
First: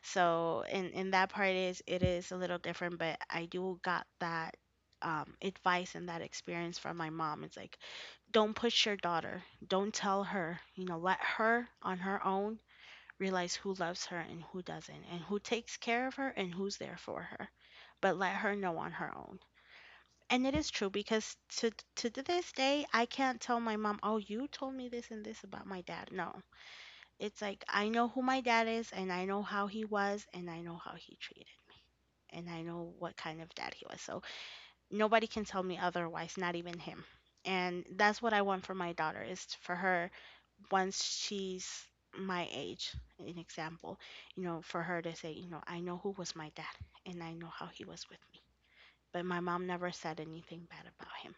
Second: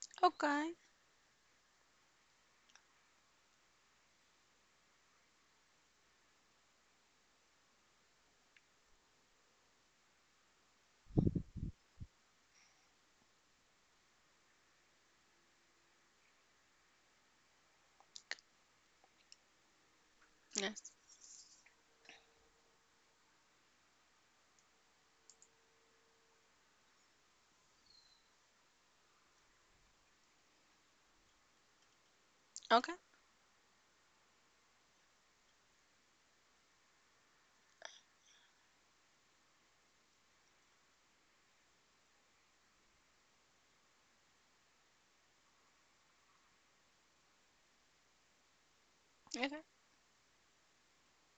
[SPEAKER 2] So
[SPEAKER 1] okay.
[SPEAKER 2] in in that part is it is a little different, but I do got that um, advice and that experience from my mom. It's like, don't push your daughter. Don't tell her. You know, let her on her own realize who loves her and who doesn't, and who takes care of her and who's there for her. But let her know on her own. And it is true
[SPEAKER 1] Yes.
[SPEAKER 2] because to to this day I can't tell my mom, "Oh, you told me this and this about my dad." No. It's like I know who my dad is, and I know how he was, and I know how he treated, and I know
[SPEAKER 1] Okay,
[SPEAKER 2] what kind of dad he was. So nobody can tell me otherwise, not even him. And that's what I want for my daughter, is for her once she's my age, an example, you know, for her to say, you know, I know who was my dad and I know how he was with me. But my
[SPEAKER 1] okay,
[SPEAKER 2] mom never said anything bad about him.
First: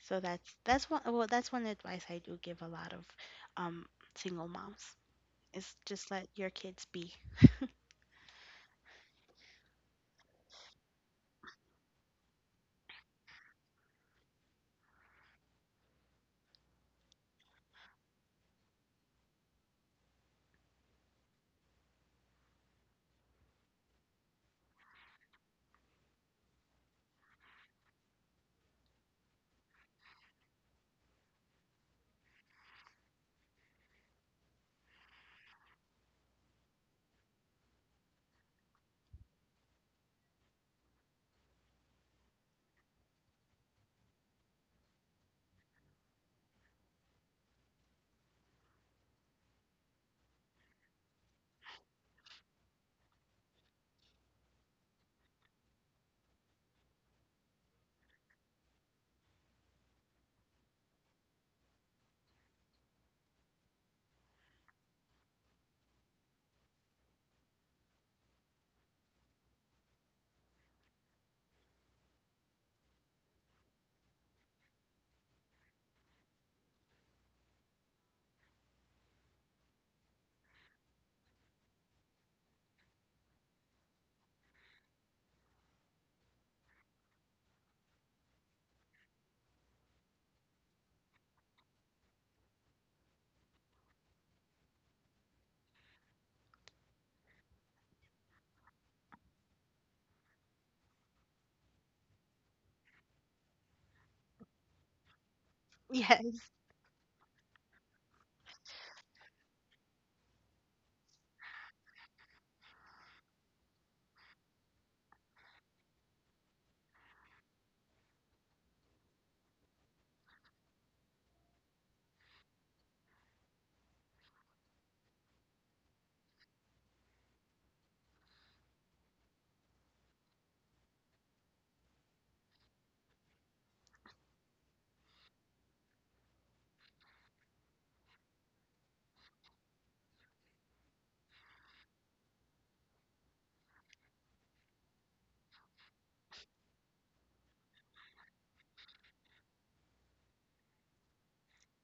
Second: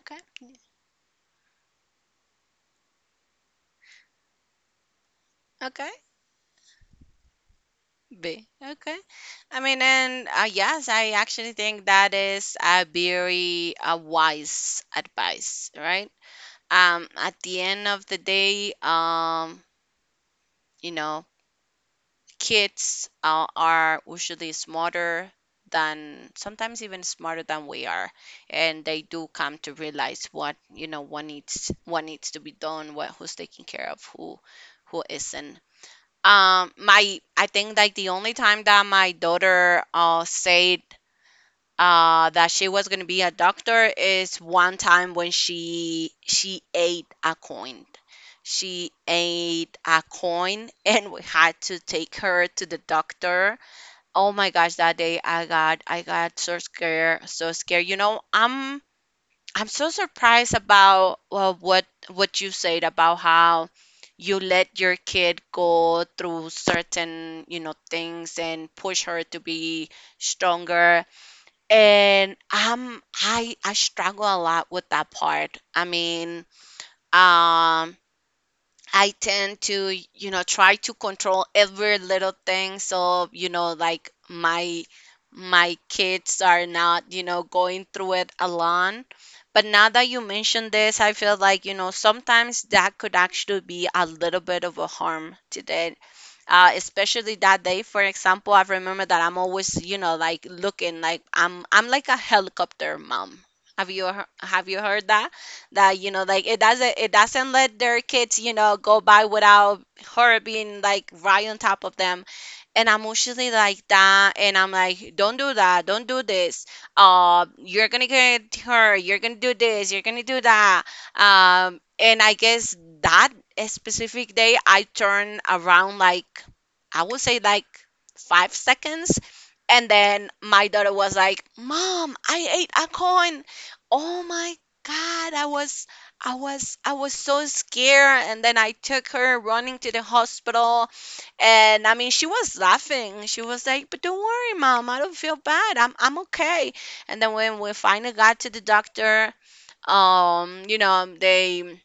[SPEAKER 2] So that's
[SPEAKER 1] yeah,
[SPEAKER 2] that's one well that's one advice I do give a lot of um single moms, is
[SPEAKER 1] okay.
[SPEAKER 2] just let your kids be.
[SPEAKER 1] B. Okay. I mean, and uh, yes, I actually think that is a very uh, wise advice, right? Um, at the end of the day, um, you know, kids uh, are usually smarter than sometimes even smarter than we are, and they do come to realize what you know what needs what needs to be done, what, who's taking care of who who isn't. Um my i think like the only time that my daughter uh said uh that she was going to be a doctor is one time when she she ate a coin, she ate a coin, and we had to take her to the doctor. Oh my gosh, that day I got I got so scared, so scared. You know, I'm I'm so surprised about, well, what what you said about how you let your kid go through certain, you know, things, and push her to be stronger. And um I I struggle a lot with that part. I mean, um I tend to, you know, try to control every little thing. So, you know, like my my kids are not, you know, going through it alone. But now that you mentioned this, I feel like, you know, sometimes that could actually be a little bit of a harm to them, uh, especially that day, for example. I remember that i'm always, you know, like looking, like I'm I'm like a helicopter mom. have you hear- have you heard that? That, you know,
[SPEAKER 2] Yes,
[SPEAKER 1] like it doesn't it doesn't let their kids, you know, go by without her being like right on top of them. And i'm usually like that, and i'm like, don't do that, don't do this, uh you're gonna get hurt, you're gonna do this, you're gonna do that. Um, and I guess that specific day, I turned around, like, I would say like five seconds. And then my daughter was like, Mom, I ate a coin. Oh my God, I was. I was I was so scared, and then I took her running to the hospital, and I mean, she was laughing. She was like, "But don't worry, mom. I don't feel bad. I'm I'm okay." And then when we finally got to the doctor, um you know um, they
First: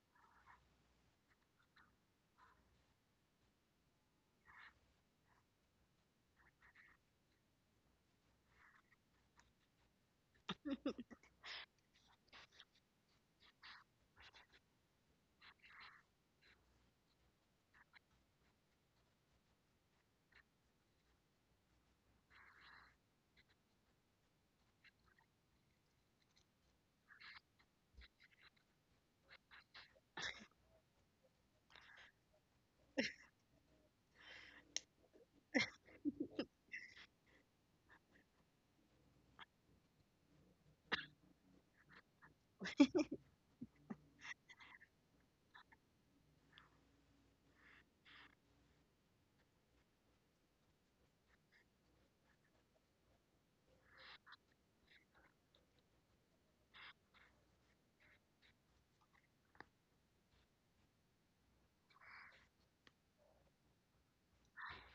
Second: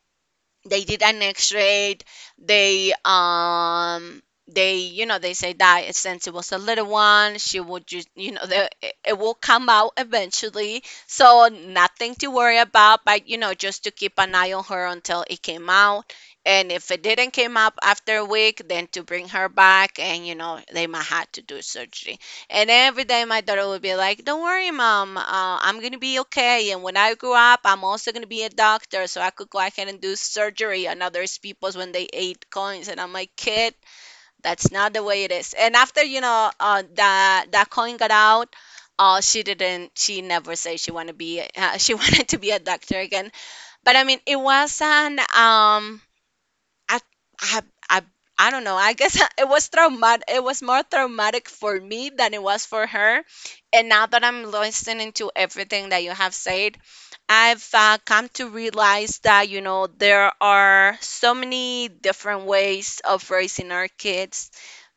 [SPEAKER 1] they did an x-ray. They, um they, you know, they say that since it was a little one, she would just, you know, the, it it will come out eventually, so nothing to worry about, but you know, just to keep an eye on her until it came out. And if it didn't came up after a week, then to bring her back, and you know, they might have to do surgery. And every day my daughter would be like, Don't worry, mom, uh, I'm gonna be okay. And when I grow up, I'm also gonna be a doctor, so I could go ahead and do surgery on other people's when they ate coins. And I'm like, Kid, that's not the way it is. And after, you know, uh, that that coin got out, uh, she didn't, she never said she wanted to be, uh, she wanted to be a doctor again. But I mean, it was an, um, I, I, I, I don't know. I guess it was traumatic. It was more traumatic for me than it was for her. And now that I'm listening to everything that you have said, I've, uh, come to realize that, you know, there are so many different ways of raising our kids.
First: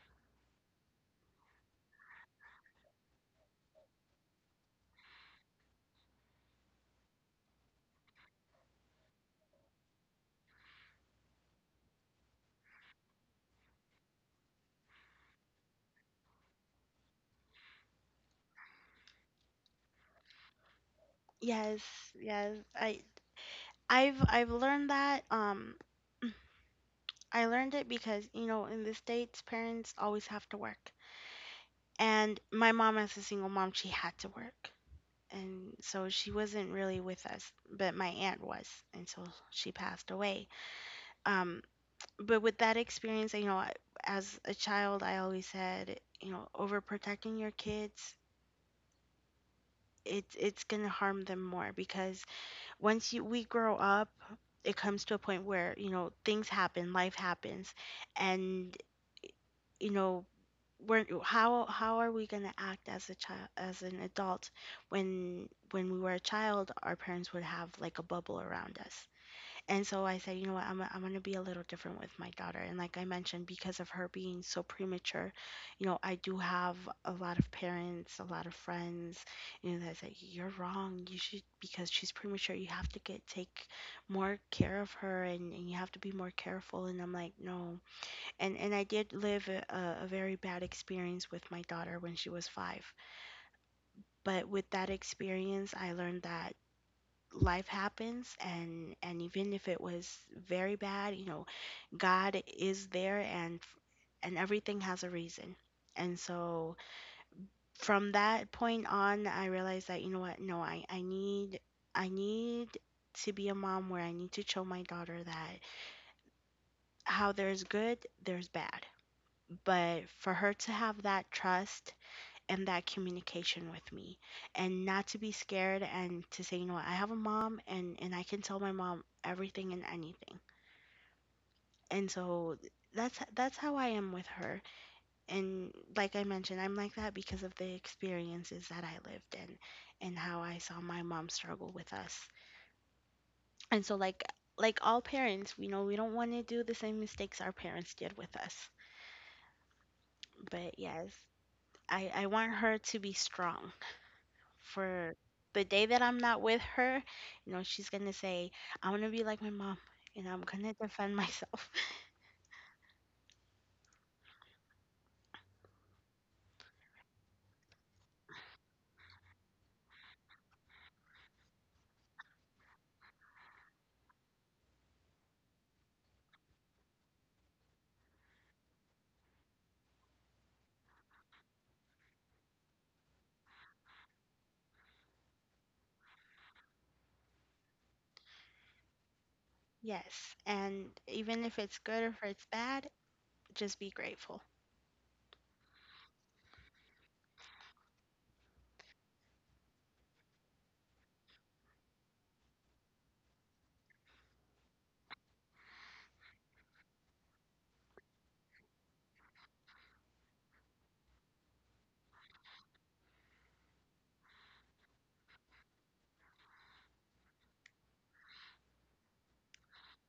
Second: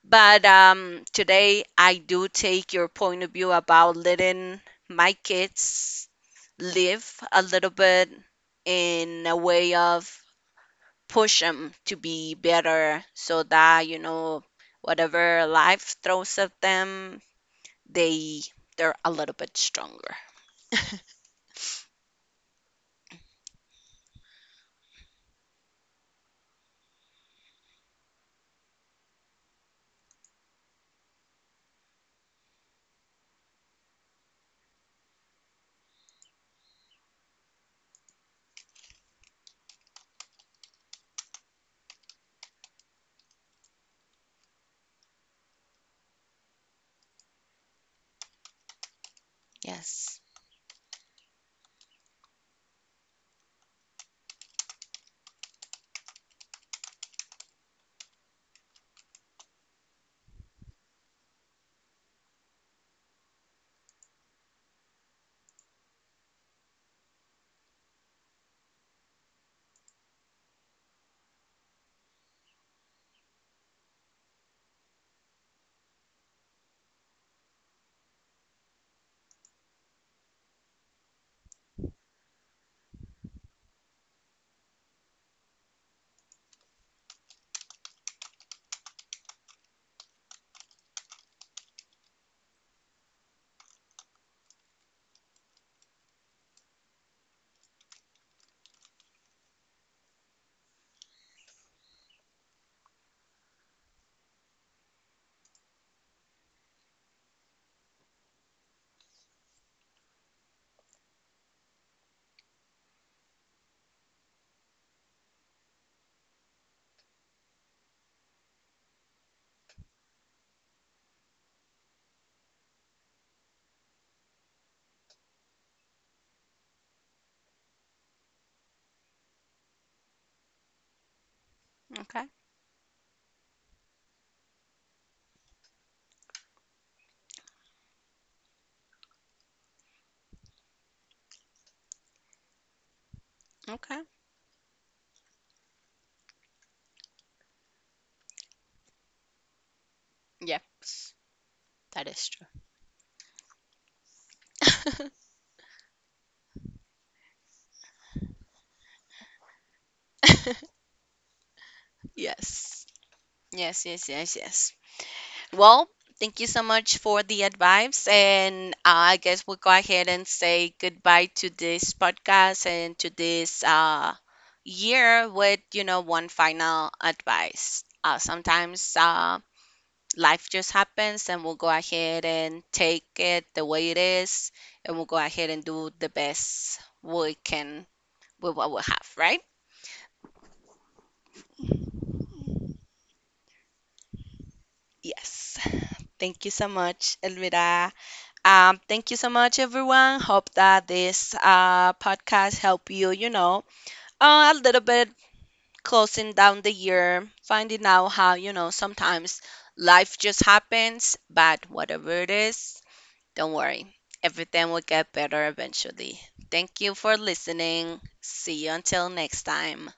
[SPEAKER 1] But um, today, I do take your point of view about letting my kids live a little bit, in a way of push them to be better, so that, you know, whatever life throws at them, they, they're a little bit stronger.
[SPEAKER 2] yes, yes. I I've I've learned that um I learned it because you know in the States parents always have to work. And my mom as a single mom, she had to work. And so she wasn't really with us, but my aunt was until she passed away. Um but with that experience, you know, I- as a child, I always said, you know, overprotecting your kids,
[SPEAKER 1] Yes.
[SPEAKER 2] it's it's gonna harm them more, because once you we grow up, it comes to a point where, you know, things happen, life happens, and you know, we're how how are we gonna act as a child as an adult when when we were a child, our parents would have like a bubble around us. And so I said, you know what, I'm, I'm going to be a little different with my daughter. And like I mentioned, because of her being so premature, you know, I do have a lot of parents, a lot of friends, you know, that say, you're wrong. You should, because she's premature, you have to get, take more care of her, and, and you have to be more careful. And I'm like, no. And, and I did live a, a a very bad experience with my daughter when she was five. But with that experience, I learned that life happens, and and even if it was very bad, you know, God is there, and and everything has a reason. And so from that point on, I realized that, you know what, no, I, I need I need to be a mom where I need to show my daughter that how there's good, there's bad. But for her to have that trust and that communication with me, and not to be scared and to say, you know what, I have a mom, and, and I can tell my mom everything and anything. And
[SPEAKER 1] Okay,
[SPEAKER 2] so that's that's how I am with her, and like I mentioned, I'm like that because of the experiences that I lived in and how I saw my mom struggle with us. And so
[SPEAKER 1] okay.
[SPEAKER 2] like like all parents, we know we don't want to do the same mistakes our parents did with us. But yes,
[SPEAKER 1] Yes,
[SPEAKER 2] I
[SPEAKER 1] that
[SPEAKER 2] I
[SPEAKER 1] is
[SPEAKER 2] want her to be strong for
[SPEAKER 1] true.
[SPEAKER 2] the day that I'm not with her, you know, she's going to say, "I want to be like my mom." And I'm gonna defend myself.
[SPEAKER 1] Yes, yes, yes, yes, yes. Well, thank you so much for the advice. And uh, I guess we'll go ahead and say goodbye to this podcast, and to this uh, year, with, you know, one final advice. Uh, sometimes uh, life just happens, and we'll go ahead and take it the way it is, and we'll go ahead and do the best we can with what we have, right?
[SPEAKER 2] Yes. And even if it's good or if it's bad, just be grateful.
[SPEAKER 1] Yes. Thank you so much, Elvira. Um, thank you so much, everyone. Hope that this uh, podcast helped you, you know, uh, a little bit, closing down the year, finding out how, you know, sometimes life just happens, but whatever it is, don't worry. Everything will get better eventually. Thank you for listening. See you until next time.